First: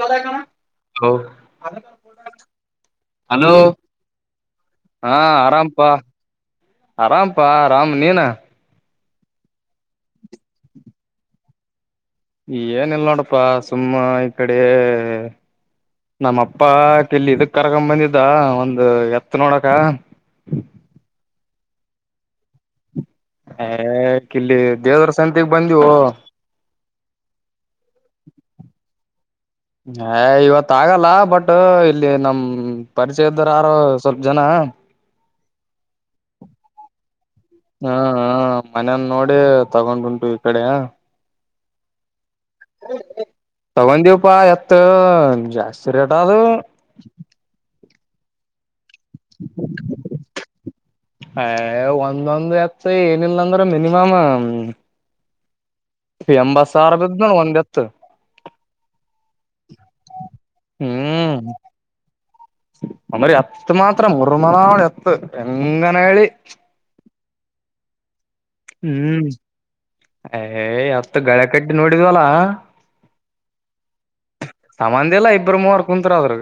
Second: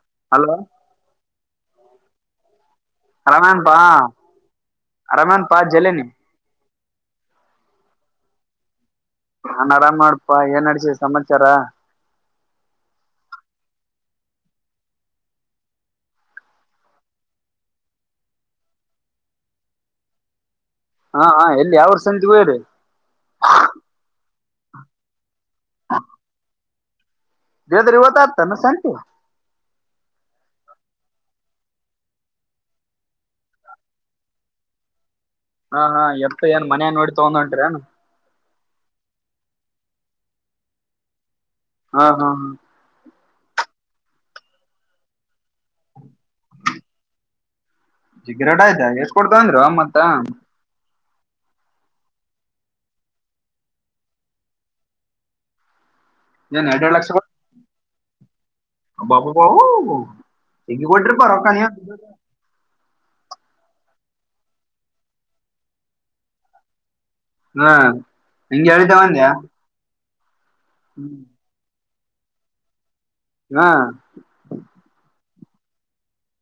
ಕದಣ hello hello ರಮ್ಯಾನ್ ಪಾ ಹಾ ರಮ್ಯಾನ್ ಪಾ ಆರಾಮಪಾ ಜಲನಿ ಆರಾಮಪಾ ಆರಾಮ್ ನೀನ ನಾನ್ ಆರಾಮ ಮಾಡಪಾ ಏನ್ ಅಡಸ ಸಮಾಚಾರ ಏನಲ್ ನೋಡಪ್ಪಾ ಸುಮ್ಮ ಈ ಕಡೆ ನಮ್ಮಪ್ಪ ಕೆಲ್ಲಿ ಇದಕ್ ಕರ್ಕ ಬಂದಿದ್ದ ಒಂದು ಎತ್ ನೋಡಕ ಹ ಹಾ ಹ ಎಲ್ಲಿ ಯಾವರ್ ಸಂತಿಗೂ ಹೇಳಿ ಹಕಲ್ಲಿ ದೇವದ್ರ ಸಂತಗ್ ಬಂದವು ದೇವದರಿ ಹೊತದತ ಸೆಂತಿ ಹ ಇವತ್ ಆಗಲ್ಲ ಬಟ್ ಇಲ್ಲಿ ನಮ ಪರಿಚಯದರು ಯಾರು ಸ್ವಲ್ಪ ಜನ ಹ ಹಾ ಹಾ ಎಪ್ಪ ಏನ್ ಮನ ನೋಡಿ ತಗೊಂಡ್ಟು ಹಾ ಮನೇನ್ ನೋಡ ತಗೊಂಡ್ ಉಂಟು ಈ ಕಡೆ ಹ್ಮ ಹ್ಮ ಹ್ಮ ತಗೊಂಡ ದವು ಪಾ ಎತ್ತ ಜಾಸ್ತಿ ರೇಟ್ ಆದದು ಸಿಗ್ರೇಟ್ ಆಯ್ತಾ ಎಷ್ಟ ಕೊಡ್ತಂದ್ರು ಮತ್ತ ಹ ಒಂದೊಂದ್ ಎತ್ ಏನಿಲ್ಲ ಅಂದ್ರೆ ಮಿನಿಮಮ್ ಎಂಬತ್ ಸಾವಿರ ಬದ ನ ಒಂದ ಎತ್ತು ಬಾಬೂ ಬಾ ಹಗ ಕೊಟ್ಟ್ರಿ ಪರಕ್ಕ ಹ್ಮ್ ನೀ ಎತ್ತು ಮಾತ್ರ ಉರ್ಮಳಾವಳ ಎತ್ತು ಎಂಗನಳಿ ಹಾ ಹಂಗೆ ಹತ ಹ್ಮ್ ಒಂದ್ಯಾ ಏ ಯತ್ತು ಗಳೆ ಕಡ್ ನೋಡಿದ್ವಲಾ ಹಾ ಅಪರಮೂ ಅವ ಕುತ್ರದರು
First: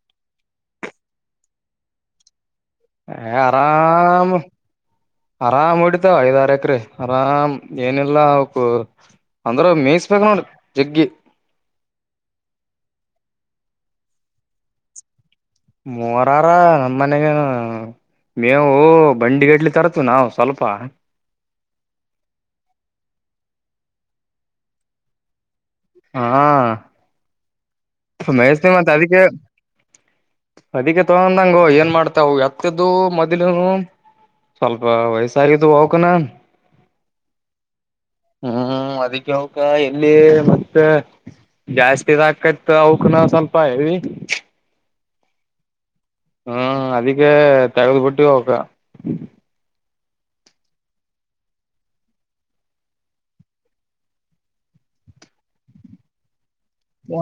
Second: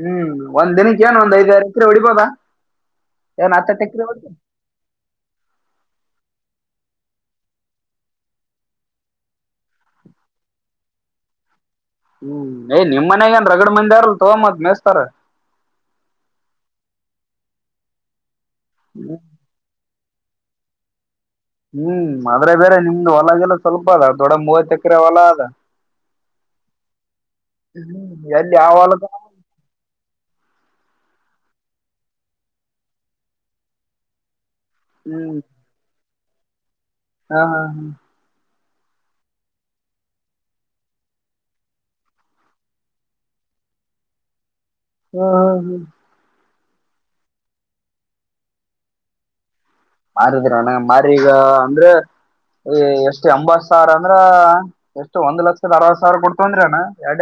ಹ್ಮ್ ಒಂದ್ ದಿನಕ್ಕೆ ಏನ್ ಒಂದ್ ಐದ್ರತ್ ಹೊಡಿಬೋದ ಹ ಆರಾಮ ಆರಾಮ ಉಡತದ ಬಕ್ರಿ ಆರಾಮ್ ಏನಿಲ್ಲಾ ಅವಕು ಅಂದ್ರ ಮೇಯಿಸಬೇಕೇಕ್ರ ಜಗ್ಗಿ ಹ್ಮ್ ಯ್ ನಿಮ್ ಮನ್ಯಗ ಏನ್ ರಗಡ ಮಂದಿಾರಲ್ ತಗೊ ಮತ್ ಮೇಸ್ತಾರ ಮೂರಾರ ನಮ ಮನೆಗನು ಮೇವು ಹ್ಮ್ ಬಂಡಿಗಡ್ಲಿ ತರ ಆತ್ತು ನಾವು ಸ್ವಲ್ಪ ಹ್ಮ್ ಆದ್ರೆ ಬೇರೆ ನಿಮ್ದ ಹೊಲಗೆಲ್ಲ ಸ್ವಲ್ಪ ಅದ ದೊಡ್ಡ ಮೂವತ್ತು ಎಕರೆ ಹೊಲ ಅದ ಹಾ ಹ್ಮ್ ಎಲ್ಲಿ ಮೇಸ್ತಿ ಯಾವ ಮತ್ತ ಹೊಲದ ಅದಕ್ಕೆ ಅದಕ್ಕೆ ತಗೊಂಡಂಗ ಏನ್ ಮಾಡ್ತಾವ ಎತ್ತದ್ದ ಮೊದ್ಲುನು ಸ್ವಲ್ಪ ವಯಸ್ಸಾಗಿದ್ದು ಹೋಗಕನಾ ಹಾ ಹಾ ಹಾ ಹ್ಮ್ ಅದಕ್ಕೆ ಅವಕ ಎಲ್ಲಿ ಜಾಸ್ತಿಿದ ಹಾಕತ್ ಅವಕ ನ ಸ್ವಲ್ಪ ಹೇಳಿ ಹ್ಮ್ ಹ್ಮ್ ಹ್ಮ್ ಅದಕ್ಕೆ ತಗದುಪಟ್ಟು ಹ ಮಾರಿದ್ರಣ ಮಾರೀಗ ಅಂದ್ರೆ ಈ ಎಷ್ಟ್ ಎಂಬತ್ ಸಾವಿರ ಅಂದ್ರ ಎಷ್ಟು ಒಂದ್ ಲಕ್ಷದ ಅರವತ್ ಸಾವಿರ ಕೊಡ್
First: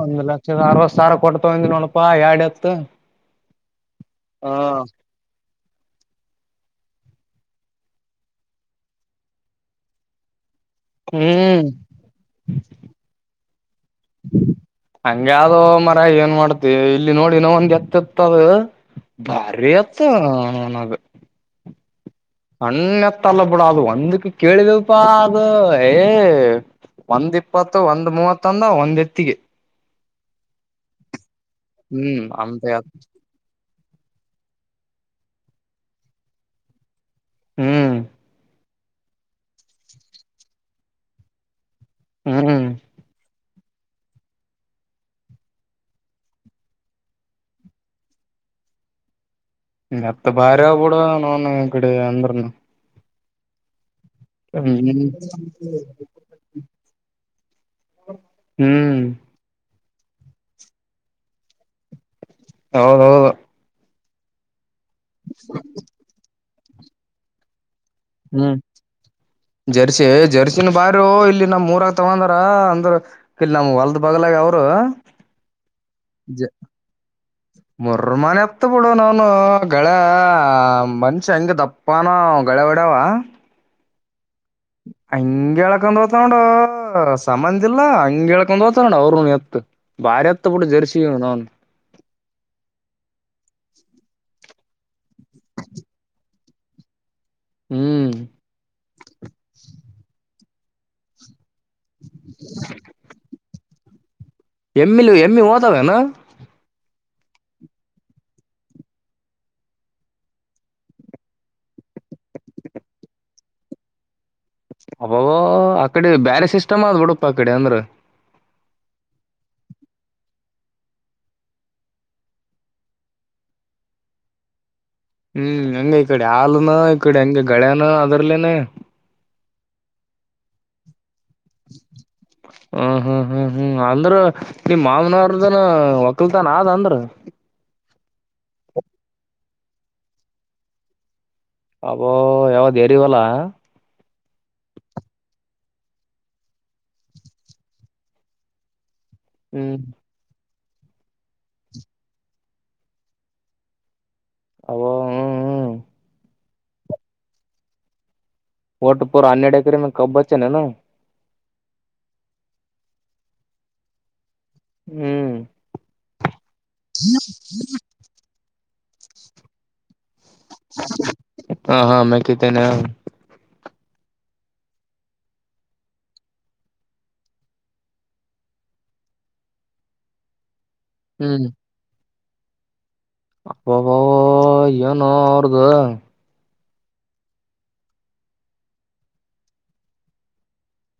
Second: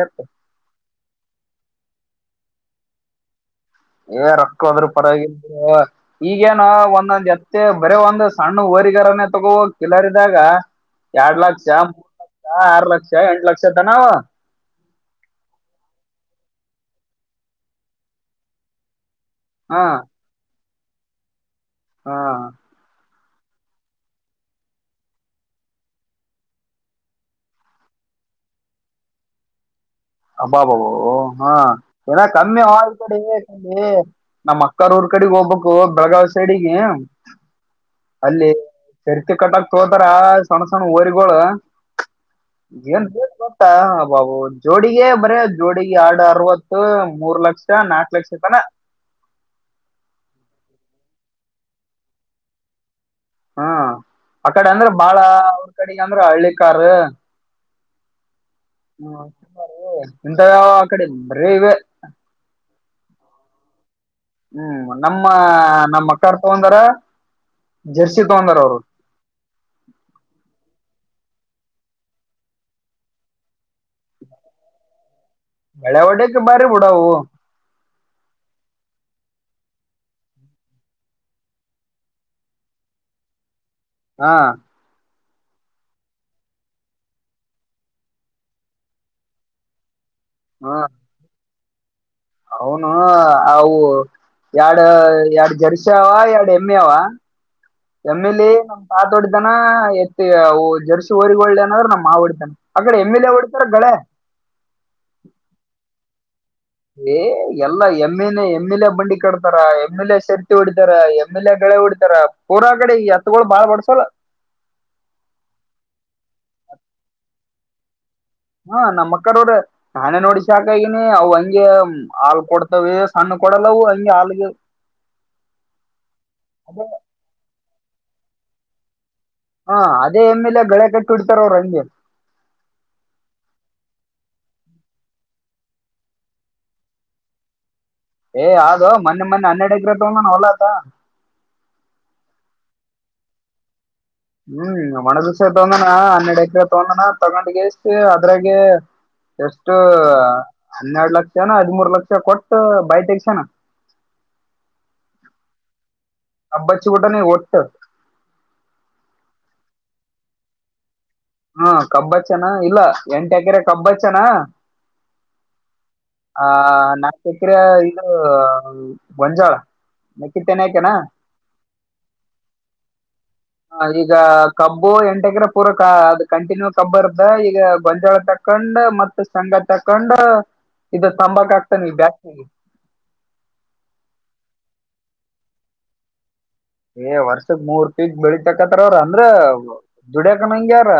ಒಂದ್ ಲಕ್ಷದ ಅರವತ್ ಸಾವಿ ಕೊಡ್ತಾವಂದ ನೋನಪಾ ಎರಡ್ ಎತ್ತು ಏ ಹ ರೊಕ್ಕ ಅದ್ರೂ ಪರವಾಗಿ ಈಗೇನ್ ಒಂದೊಂದ್ ಎತ್ತೆ ಬರ ಒಂದ್ ಸಣ್ಣ ಓರಿಗರನೆೇ ತಗೋ ಕಿಲರಿದಾಗ ಎರಡ್ ಲಕ್ಷ ಹ್ಮ್ ಮೂರ್ ಲಕ್ಷ ಆರು ಲಕ್ಷ ಎಂಟ ಲಕ್ಷ ತನಾವ ಹಂಗ ಯಾವ್ದೋ ಮರ ಏನ್ ಮಾಡ್ತಿ ಇಲ್ಲಿ ನೋಡಿಿನ ಒಂದ್ ಎತ್ತ ಎತ್ತದ ಭಾರಿ ಹ ಅತ್ತ ನನಾಗ ಹ ಅಣ್ಣೆತ್ತ ಅಲ್ಲ ಬಿಡ ಅದು ಒಂದಕ್ಕೆ ಕೇಳಿದವಪಾ ಅದು ಏ ಒಂದ್ ಇಪ್ಪತ್ತು ಒಂದ್ ಮೂವತ್ತ ಅಂದ ಒಂದ್ ಎತ್ತಿಗೆ ಅಬ್ಬಾಬಾಬಾಬ ಹಾ ಏನ ಹ್ಮ್ ಕಮ್ಮಿ ಹ ಅಂತ ಕೊಡಿ ನಮ್ಮ ಕೂರ್ ಕಡೆಗೆ ಹೋಗ್ಬೇಕು ಬೆಳಗಾವಿ ಸೈಡಿಗೆ ಹ್ಮ್ ಚರ್ತಿ ಕಟ್ಟಕ್ ತೋತಾರ ಸಣ್ಣ ಸಣ್ಣ ಓರಿಗಏ ಹ್ಮ್ ಹಬಬ ಜೋಡಿ ಬರೀ ಜೋಡಿಿಗೆ ಎರಡು ಅರವತ್ತು ಮೂರ್ ಲಕ್ಷ ನಾಕು ಲಕ್ಷ ಐತಾನ ಅತ್ತ ಭಾರ್ಯ ಕೂಡ ನನ ಇಡೆ ಅಂದ್ರನು ಹ್ಮ ಆ ಕಡೆ ಅಂದ್ರೆ ಹ್ಮ್ ಬಾಳ ಅವ್ರ ಕಡೆಗ ಅಂದ್ರೆ ಹಳ್ಳಿಿಕಾರ್ ಹ್ಮ ಹ ಎಂತ ಯ ಆ ಕಡೆ ಬರ ಇವೆ ಹೌದೌದು ಹ್ಮ್ ನಮ್ಮ ನಮ್ಮ ಅಕ್ಕಾರ್ ತಗೊಂಡಾರ ಜರ್ಸಿ ಹ್ಮ್ ತಗೊಂಡಾರ ಅವ್ರು ಜರ್ಸಿ ಜರ್ಸಿನ ಬಾರ ಇ ಇಲ್ಲಿ ನಮ್ ಮೂರ ಆಗ್ತಗಂದ್ರ ಅಂದ್ರ ಇಲ್ ನಮ್ ಹೊಲ್ದ ಬಗ್ಲಾಗ ಅವರು ಬೆಳೆಾವಡೆಕ್ಕೆ ಬಾರಿ ಬುಡಾವ ಮರ್ಮನೆ ಹತ್ ಬಿಡು ನನು ಗಳ ಮನ್ಷ ಹಂಗ ದಪ್ಪಾನ ಕೆಳವಡಾವ ಹಾ ಹಂಗ ಹೇಳೇಕೊಂಡ್ ಓತಾನೋೊಂಡ ಸಂಬಂದ ಇಿಲ್ಲಾ ಹಂಗ ಹೇಳ್ಕೊಂಡ್ ಓತೋೊಂಡ ಅವರುೂ ಎತ್ ಭಾರಿತ್ತ ಪುಡ ಜರ್ಸಿ ನೋನ್ ಹೌನು ಅವವು ಎರಡ್ ಎರಡ್ ಜರ್ಸ ಅವ ಎರಡ್ ಹೆಮ್ಮೆ ಅವ ಹ್ಮ್ ಎಮ್ಮಿಲಿ ನಮ್ ತಾತೋಡ್ದನ ಎತ್ತಿ ಜರ್ಸಿ ಓರಿಗ ಒಳ್ಳನ್ರ ನಮ ಮಾ ಹೊಡ್ತಾನ ಅಕಡೆ ಎಂ ಎಲ್ ಎ ಹೊಡ್ತಾರೆ ಗಗಳೆ ಎಮ್ಮಿಲು ಎಮ್ಮಿ ಹೋದಾವೇನಾ ಏ ಎಲ್ಲಾ ಎಮ್ಮೆಲೆ ಎಮ ಎಲೆ ಬಂಡಿ ಕಡ್ತಾರ ಎಮ್ ಎಲೆ ಶರ್ತಿ ಹೊಡಿತಾರ ಎಮ್ ಎಲೆ ಎ ಗಳೆ ಬಿಡ್ತಾರ ಪೂರಾ ಕಡೆ ಈ ಹತ್ಗಳು ಬಾಳ್ ಬಡ್ಸೋಳ ಅಬವ ಆಕಡೆ ಬ್ಯಾರಜ್ ಸಿಸ್ಟಮ್ ಅದ್ ಬುಡಪ್ಪ ಅ ಕಡೆ ಅಂದ್ರ ಹಾ ನಮ್ ಅಕ್ಕರ ಅವ್ರ ಸಾನೆ ನೋಡಿಸಾಕಗನಿ ಅವ ಹಂಗೆ ಹಾಲ್ ಕೊಡ್ತವ ಸಣ್ಣ ಕೊ ಕೊಡಲ ಹಗೆ ಆಲ್ಗ ಹ್ಮ್ ಹೆಂಗಗೆ ಈ ಕಡೆ ಹಾಲನಾ ಅದೇ- ಈಕಡೆ ಹಂಗೆ ಳ್ಯಾನ ಅದ್ರಲೇನೆ ಹಾ ಅದೇ ಎಮೇಲೆ ಗಳೆ ಕಟ್ಟ ಹ್ಮ ಹ್ಮ್ ಹ್ಮ್ ಹ್ಮ್ ಆ ಅಂದ್ರ ನಿಮ್ ಮಾಮನವ್ರದನ್ ಒಕ್ಕಲ್ ತನ್ ಆದ ಅಂದ್ರ ಏ ಯದು ಮೊನ್ನೆ ಮೊನ್ನೆ ಹನ್ನೆಡು ಎಗ್ರ ತಂಗಾನ ಹೊಲಾತ ಅಬೋ ಯಾವ ರಿವಲ್ಲ ಹ್ಮ್ ಒಣೆ ದಿವಸೆ ತೊಂದಣ ಹನ್ನೆರಡು ಎಕರೆ ತೊಗಂದನ ತಗೊಂಡಗ ಇಷ್ಟ ಅದ್ರಾಗ ಎಷ್ಟು ಹ್ಮ್ ಹನ್ನೆರಡು ಲಕ್ಷನಾ ಹದಿಮೂರ್ ಲಕ್ಷ ಕೊಟ್ಟ ಬೈ ತೆಗಿಸೋಣ ಅ ಹ್ಮ್ ಹ್ಮ್ [unintelligible] ವಟಪ ಅನ್ಯ ಡೈಕ ಕಬ್ ಬಚೆನೆ ಹಾ ಕಬ್ಬ ಚನ ಇಲ್ಲ ಎಂಟ ಎಕರೆ ಕಬ್ಬ ಹಚ್ಚಿನ ಹ್ಮ್ ಆ ನಾನ್ಕ್ರ ಇದು ಹೌ ಬಂಜಾರ ಹಾ ಹಾ ಮ ಕತೆನ ಈಗ ಕಬ್ಬು ಎಂಟಕ್ರ ಪೂರ ಅದ ಕಂಟಿನ್ಯೂ ಕಬ್ಬ ಇರ್ದ ಈಗ ಗೊಂಜಾಳ ತ ಹಕಂಡ್ ಮತ್ತ ಸಂಗಾತಿ ಹಕೊಂಡ ಇದ ಸಂಂಬಕ್ ಆಗ್ತಾನ ಬ್ಯಾಸ್ ಅಪ್ಪಬೋ ಏನು ಅವರುದು ಏ ವರ್ಷದ ಮೂರ್ ಪೀಕ್ ಬೆಳಿತಕತ್ತಾರ ಅವ್ರ ಅಂದ್ರ ದುಡ್ಯಕನಂಗಗೆ ಯಾರ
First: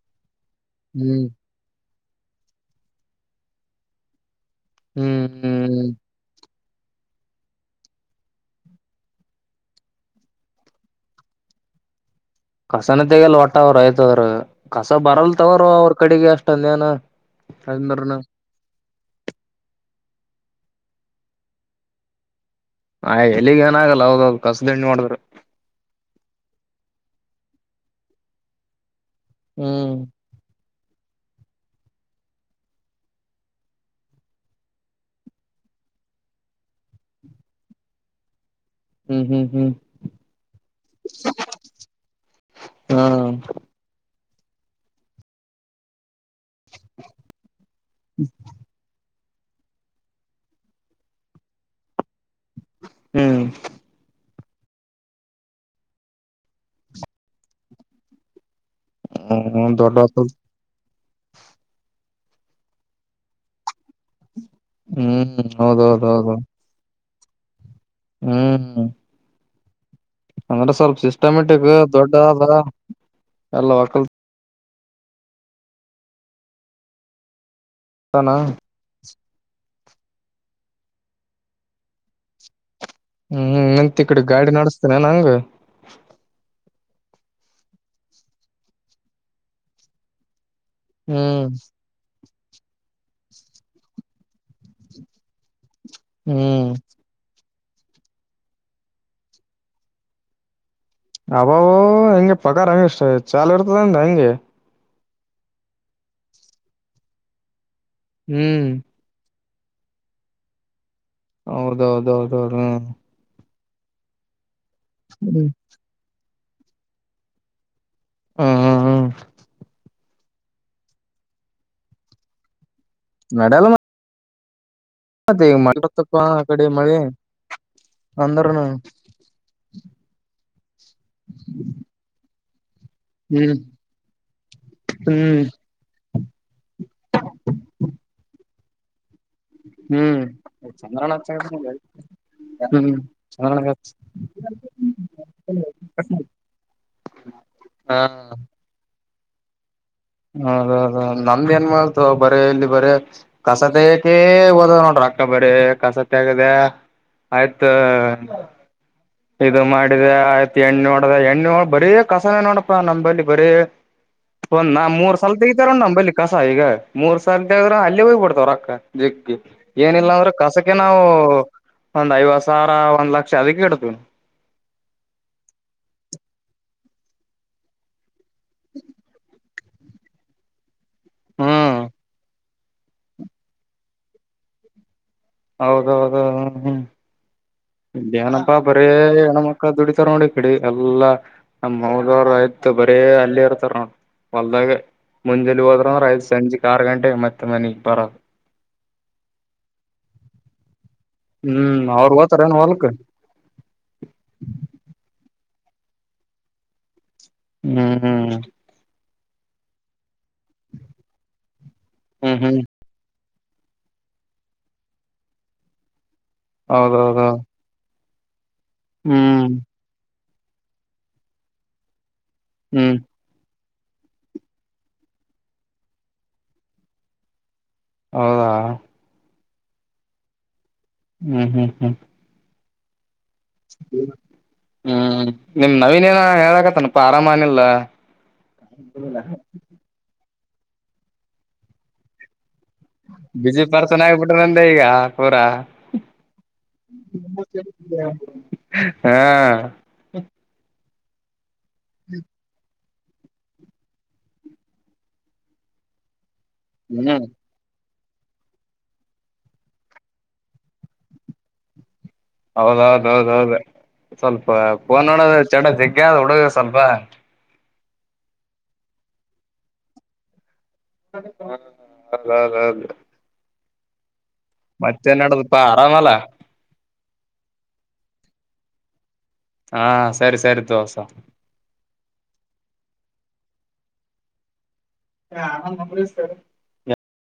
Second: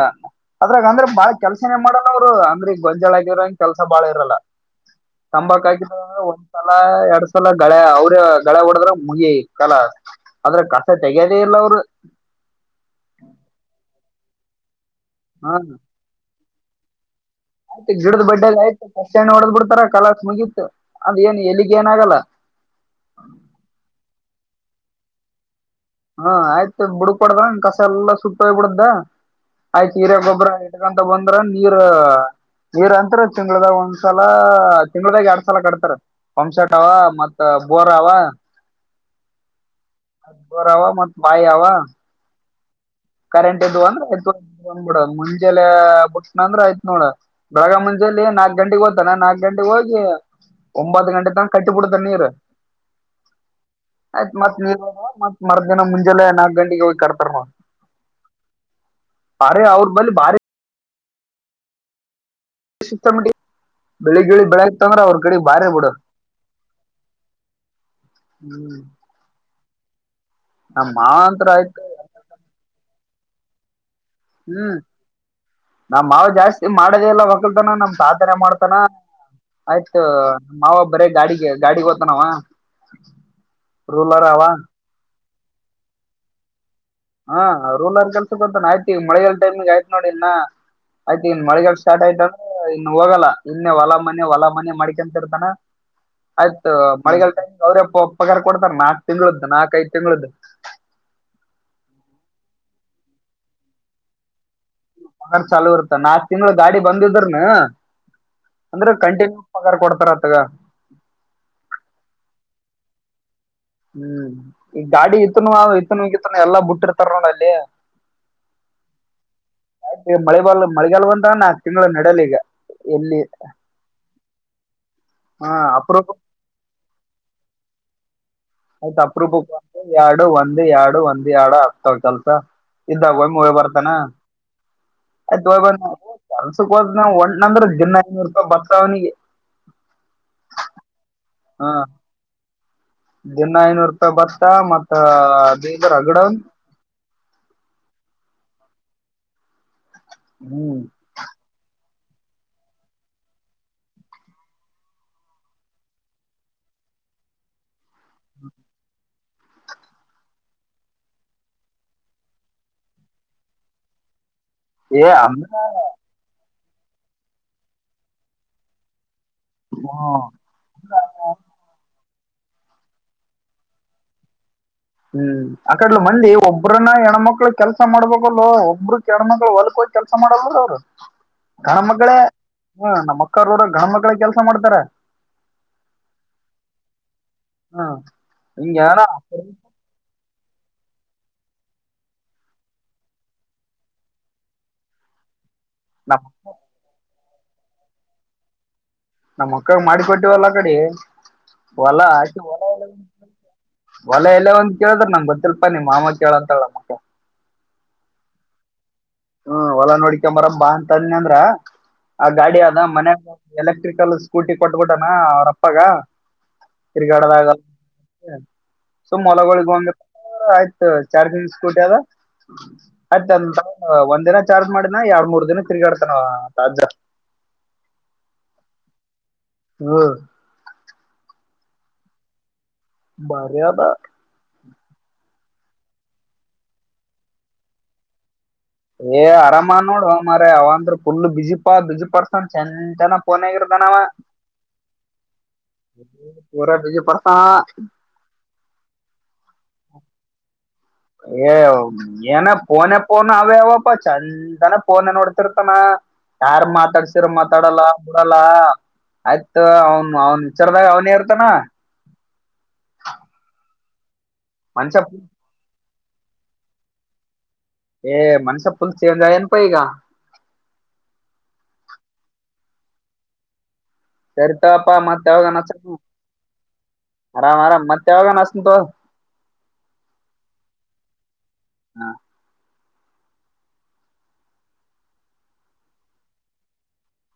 ಅದ್ರಾಗ ಅಂದ್ರೆ ಹ್ಮ್ ಬಾಳ ಕೆಲ್ಸನೇ ಮಾಡಣವ್ರು ಅಂದ್ರೆ ಗೊಲ್ಜಾಳಗಿರೋಂಗ ಕೆಲ್ಸ ಬಾಳ ಇರಲ್ಲ ಹ್ಮ್ ತಂಬಾಕಾಯಕ ಹ್ಮ್ ಒ ಸಲ ಎರಡ್ ಸಲ ಗಳ ಅವ್ರ ಗಳೇ ಹೊಡದ್ರ ಮುಗಿ ಕಲ ಆದ್ರೆ ಕಸ ತೆಗೆಯದೇ ಇಲ್ಲ ಅವರು ಕಸನ ತೆಗಲ್ ಒಟ್ಟ ಅವ್ರ ಆಯ್ತದ್ರ ಕಸ ಬರಲ್ತವರು ಅವ್ರ ಕಡೆಗೆ ಅಷ್ಟಂದ ಏನ ಆ ಡದ ಬಡ್ಡಲ್ಲಯ ಬಸ್ ಸ್ಟ್ಯಾಂಡ್ ನೋಡದ್ ಬಿಡ್ತಾರ ಕಲಾಸ್ ಮುಗಿತ ಅದ ಏನು ಎಲ್ಲಿಗೆ ಏನಾಗಲ್ಲ ಆ ಎಲ್ಲಿಗ್ ಏನಾಗಲ್ಲ ಹೌದೌದು ಕಸ್ದುಣ್ಣಿ ಮಾಡಿದ್ರು ಹಾ ಆಯ್ತು ಬುಡ್ಬಡ್ದಂಗ ಕಸ ಎಲ್ಲಾ ಸುಟ್ಟ ಹೋಗ್ಬ ಬಿಡುದ್ದ ಹ್ಮ್ ಆಯ್ತು ಹೀರ ಗೊಬರ ಆಯ್ತ [unintelligible] ಬಂದ್ರ ನೀರ್ ನೀವರ ಅಂತರ ತಿಂಗಳದಾಗ ಒಂದ್ಸಲ ತಿಂಗಳದಾಗ ಎರಡ್ ಸಲ ಕಟ್ತಾರ ಪಂಪ್ಸಟ್ವ ಮತ್ ಬೋರವಾ ಹ್ಮ್ ಹ್ಮ್ ಹ್ಮ್ ಬೋರ್ ಅವ ಮತ್ ಮಾಯಿ ಅವವ ಹಾ ಕರೆಂಟ್ ಇದ್ ಅಂದ್ರೆ ಆಯ್ತ ಬಂದ್ ಬಿಡ ಮುಂಜೆಲ್ಲಟ್ಟ ನಂದ್ರ ಆಯ್ತ ನೋಡ ಬರಗ ಮುಂಜೇಲಿ ನಾಕಕ್ ಗಂಟೆಗೆ ದ್ತಾನ ನಾಕ ಗಂಟೆಗೆ ಹೋಗಿ ಒಂಬತ್ತು ಗಂಟೆ ತನ ಕಟ್ಟಿಬ ಬಿಡತ ನೀರು ಹ್ಮ್ ಆಯ್ತ ಮತ್ ನೀರ್ ಮತ್ ಮರ್ದನ ಮುಂಜೆಲೆ ನಾಕ ಗಂಟೆಗೆ ಹೋಗಿ ಕಟ್ತಾರ ನೋ ಅರೆ ಹ್ಮ ಅವ ದೊಡ್ಡ ಬಲೆ ಬಾರೆ ಸತ್ತ ಮಟ್ಕಾ ಬೆಳಿಗ್ಗಿಳಿ ಬೆಳಗ್ ತಂದ್ರ ಅವ್ರ ಕಡೆ ಹ್ಮ್ ಬಾರೆ ಬಿಡ ಹೌದೌದೌದು ಹ್ಮ್ ಅಂದ್ರೆ ನಮ್ ಸ್ವಲ್ಪ ಮಾವ ಅಂತ್ರ ಸಿಸ್ಟಮೆಟಿಕ್ ಆಯ್ತ ದೊಡ್ಡ ಅ ಎಲ್ಲ ವಕಲ್ ಹ್ಮ್ ನಾ ಮಾವ ಜಾಸ್ತಿ ಮಾಡೋದಲ್ಲ ಲ್ನ ನಮ್ ತಾತನೇ ಮಾಡ್ತಾನ ಆಯ್ತ ಮಾವ ಬರೇ ಗಾಡಿಗೆ ಗಾಡಿಗೆ ಓತನಾವ ಹ್ಮ್ ಎಂತ ಈ ಕಡೆ ಗಾಡಿ ನಡೆಸ್ತೇನ ನಂಗ ಹಾ ರೂಲ್ರ್ ಕೆಲ್ಸ ಗತಾನ ಆಯ್ತತಿ ಈ ಮಳೆಾಲ ಟೈಮಿಗ್ ಆಯ್ತ್ ನೋಡಿ ಇನ್ನ ಆಯ್ತ ಇನ್ ಹ್ಮ್ ಮಳಿಗಾಗ ಸ್ಟಾರ್ಟ್ ಆಯ್ತ ಇನ್ ಹೋಗಲ್ಲ ಇನ್ನೆ ಹೊಲ ಮನೆ ಹೊಲ ಮನೆ ಮಡಿಕಂತಿ ಇರ್ತಾನ ಹ್ಮ್ ಆಯ್ತ ಮಳೆಗಾಲ ಅವ್ರಪ್ಪ ಒಪ್ಪಗಾರ ಕೊಡ್ತಾರೆ ನಾಕ್ ತಿದ್ದು ನಾಕ ಐದು ತಿಂಗ್ಳದ್ದು ಅಬವೋ ಹೆಂಗೆ ಪಕಾರಾರ್ ಹಂಗ ಇಷ್ಟ ಚಾಲ್ ಇರ್ತದಂದ ಹೆಂಗೆ ಪಗಾರ್ ಚಲ ಇರುತ್ತ ನಾಕ ತಿಂಗಳು ಗಾಡಿ ಬಂದಿದ್ರನು ಹ್ಮ್ ಅಂದ್ರೆ ಕಂಟಿನ್ಯೂ ಗ ಕೊಡ್ತಾರ ಅತ್ಗ ಹೌದೌದ ಹೌದ ಹ ಹ್ಮ್ ಈ ಗಾಡಿ ಇತ್ನು ಹ್ಮ್ ಇತನುಗತ್ತುನು ಎಲ್ಲಾ ಬಿಟ್ಟಿರ್ತಾರ ನೋಡ ಅಲ್ಲಿ ಹ್ಮ್ ಹ ಹ್ಮ್ ಈಗ ಮಳೆಗಾಲ್ ಮಳೆಗಾಾಲಂತ ನಾಕು ತಿಂಗಳು ನಡಲಿ ಈಗ ಎಲ್ಲಿ ನಡೆಯಲ್ಲ ಮತ್ತೆ ಹ ಈಗ ಮಂಡ್ರ ಅಪರೂಪ ತಕ್ಕ ಆ ಕಡೆ ಮಳೆ ಅಂದ್ರನು ಆಯ್ತ್ ಅಪ್ರ ಬುಕ್ ಎರಡು ಒಂದ್ ಎರಡು ಒಂದ್ ಎರಡು ಆಗ್ತವ ಕೆಲ್ಸ ಇದ್ದಾಗ ಒ ಹ್ಮ್ ಬರ್ತಾನ ಹ್ಮ್ ಆಯ್ತು ಸ ಒ್ ಅಂದ್ರೆ ದಿನ ಐನೂರು ರೂಪಾಯಿ ಬರ್ತಾವವನಿಗೆ ಹ್ಮ್ ಚಂದ್ರಳ ಹ ದಿನ ಐನೂರು ರೂಪಾಯಿ ಭತ್ತ ಮತ್ತ ಬೀಜರ್ ಹಗಡನ್ ಹಾ ಹ್ಮ್ ಹೌದದ ನಮ್ದ ಏನ್ ಮಾಡ ಬರೀ ಇಲ್ಲಿ ಬರೀ ಕಸತ್ ಕೆ ಓದ ನೋಡ್ರಿ ಅಕ್ಕ ಬರೀ ಕಸತ ಆಗದ ಆಯ್ತ್ು ಇದು ಮಾಡಿದೆ ಆಯ್ತು ಎಣ್ಣ ನೋಡದ ಎಣ್ಣ ನೋ ಬರೀ ಕಸನ ನೋಡಪ್ಪ ನಂಬಲ್ಲಿ ಬರೀ [inaudible] ಒಂದ್ ನಾ ಏ ಮೂರ್ ಸಲ್ ಅಂದ್ರ ತೆಗತಾರ ನಮ ಬಿ ಕಸ ಈಗ ಮೂರ್ ಸಾಲ ತಗದ್ರೆ ಅಲ್ಲಿೇ ಹೋಗ್ಬ ಬಿಡ್ತವ ರೊಕ್ಕ ಜ ಏನಿಲ್ಲ ಹ್ಮ ಅಂದ್ರೆ ಕಸಕ್ಕೆ ನಾವು ಒಂದ್ ಐವತ್ತು ಸಾವಿರ ಒಂದ್ ಲಕ್ಷ ಅದಕ್ಕೆ ಇಡತೇ ಹ್ಮ್ ಅಕಡ್ಲು ಮಂದಿ ಒಬ್ಬ್ರನ್ನ ಹೆಣ್ಮಕ್ಳು ಕೆಲಸ ಮಾಡ್ಬೇಕಲ್ಲ ಒಬ್ಬರು ಕೆಣ್ಮಕ್ಳು ಹೊಲ್ಕೋ ಕೆಲಸ ಮಾಡ ಅವ್ರರು ಗಣ ಹ್ಮ್ ಮಕ್ಳೇ ಹ್ಮ ನಮ್ಮ ಅಕ್ಕಾರೋರ ಗಣ ಮಕ್ಳೇ ಕೆಲ್ಸ ಮಾಡ್ತಾರ ಹೌದೌದ ಹ್ಮ ಹ್ಮ್ ಹ್ಮ್ ಇ ಏನಪ್ಪಾ ಬರೀ ಹಿಂಗನ ಹೆಣಮ್ಮಕ್ಕ ದುಡಿತಾರ ನೋಡ ಇಡಿ ಎಲ್ಲಾ ನಮ್ಮ್ ಹದವರು ಆಯ್ತು ಬರೇ ಅಲ್ಲೇ ಇರ್ತಾರ ನೋ ವಲದಾಗ ಮುಂಜೆಲ್ಲಿ ನಮ್ ಹೋದರದು ಸಂಂಜ ಆರು ಗಂಟೆ ಮತ್ತೆ ಮನೆ ಬರ ನಮ್ಮ್ ಅಕ್ಕಾಗ ಮಾಡಿ ಕೊೊಟ್ಟಿವವಲ್ಲ ಕಡೆ ಹ್ಮ್ ಹೊಲೆ ಅವ್ರ ಹೋತಾರೇನ್ ಹೊ ಹೊಲ್ಕ್ ಎ ಹೊಲ ಎಲ್ಲ ಒಂದು ಕೇಳಿದ್ರ ನಂಗ ಬ ಸ್ವಲ್ಪ ನೀ್ ಮಾಮತ್ ಹೇಳ ಅಂತ ಹೇಳ ಮಕ್ಕಳ ಹ್ಮ್ ಹ್ಮ ಹೊಲ ನೋಡ್ಿಕಂಬರ ಬಾ ಅಂತಿ ಅಂದ್ರ ಆ ಹ್ಮ್ ಹ್ಮ್ ಗಾಡಿ ಆದದ ಮನ್ ಎಲೆಕ್ಟ್ರಿಕಲ್ ಸ್ಕೂಟಿ ಕೊಟ್ಬಿಡನಾ ಅವ್ರಪ್ಪಗ ಹೌದೌದ ಸೊ ಹ್ಮ್ ಮೊಲಗೊಳಗಂಗ ಆಯ್ತು ಚಾರ್ ತಿನ್ ಸ್ಕೂಟಿ ಅದ ಹ್ಮ್ ಅತ ಒಂದ್ ದಿನ ಚಾರ್ಜ್ ಮಾಡಿನ ಎರ ಮೂರ್ ದಿನ ತಿರುಗಾಡ್ತಾನ ತಜಾ ಹೌದಾ ಹ್ಮ ಹ್ಮ್ ಹ್ಮ್ ಹ್ಮ್ ಮರ್ಯಾದಾ ಹ್ಮ್ ನಿಮ ನವೀನ್ ಏನ ಹೇಳಾಕತ್ತನಪ್ಪ ಆರಾಮನಿಲ್ಲ ಆರಾಮ ನೋಡ ಮ ಅವ ಅಂದ್ರ ಫುಲ್ಲ ಬಜ ಪಜ ಪರ್ಸ ಚಂದ ಚನ ಪೋನ ಬಿಜಿ ಆಗರದನವ ಪರ್ಸನ್ ಆಗ್ಬಿಟ್ರಂದೆ ಈಗ ಪೂರಾ ಬಿಜ ಪಡ್ಸ ಹಾ, ಏ ಏನಾ ಫೋನ್. ೋನ್ ಅವೇ ಯಾವಪ್ಪ ಚತ್ನ ಫೋನ್ ನೋಡ್ತಿರ್ತಾನ ಯಾರ್ ಹ್ಮ್ ಮಾತಾಡ್ಸಿರ ಮಾತಾಡಲ್ಲ. ಡಲ್ಲ ಆಯ್ತ ಅವನ್ ಅವನ್ ವಿಚಾರದಾಗ ಅವನೇ ಇರ್ತಾನ. ಹೌದ ಹೌದದು ಸ್ವಲ್ಪ ಮನ್ಷ್ಯ ಫೋನ್ ನೋಡೋದು ಚಟ ಜಗ ಗಿ ಅದ ಹುಡುಗ ಸ್ವಲ್ಪ. ಏ ಮನಷ್ಯ ಪುಲ್ ಚೇಂಜ್ ಆಗ್ಯಾನ್ಪ್ ಈಗ ಅವ್. [unintelligible] ಸರಿ ತೊಗೊಪ್ಪಾ ಮತ್ತೇನ್ ಮತ್ತೆ ಯಾವಾಗನಾ ನಡದಪ್ಪಾ ಹಚ್ತಿನಿ ಆರಾಮಲ್ಲ ಆರಾಮ ಆರಾಮ್ ಮತ್ತೆ ಯಾವಾಗನ್ ಹಚ್ತಿನಿ. ಹಾ ಸರಿ ಸರಿ ತೊಗೊ, [unintelligible]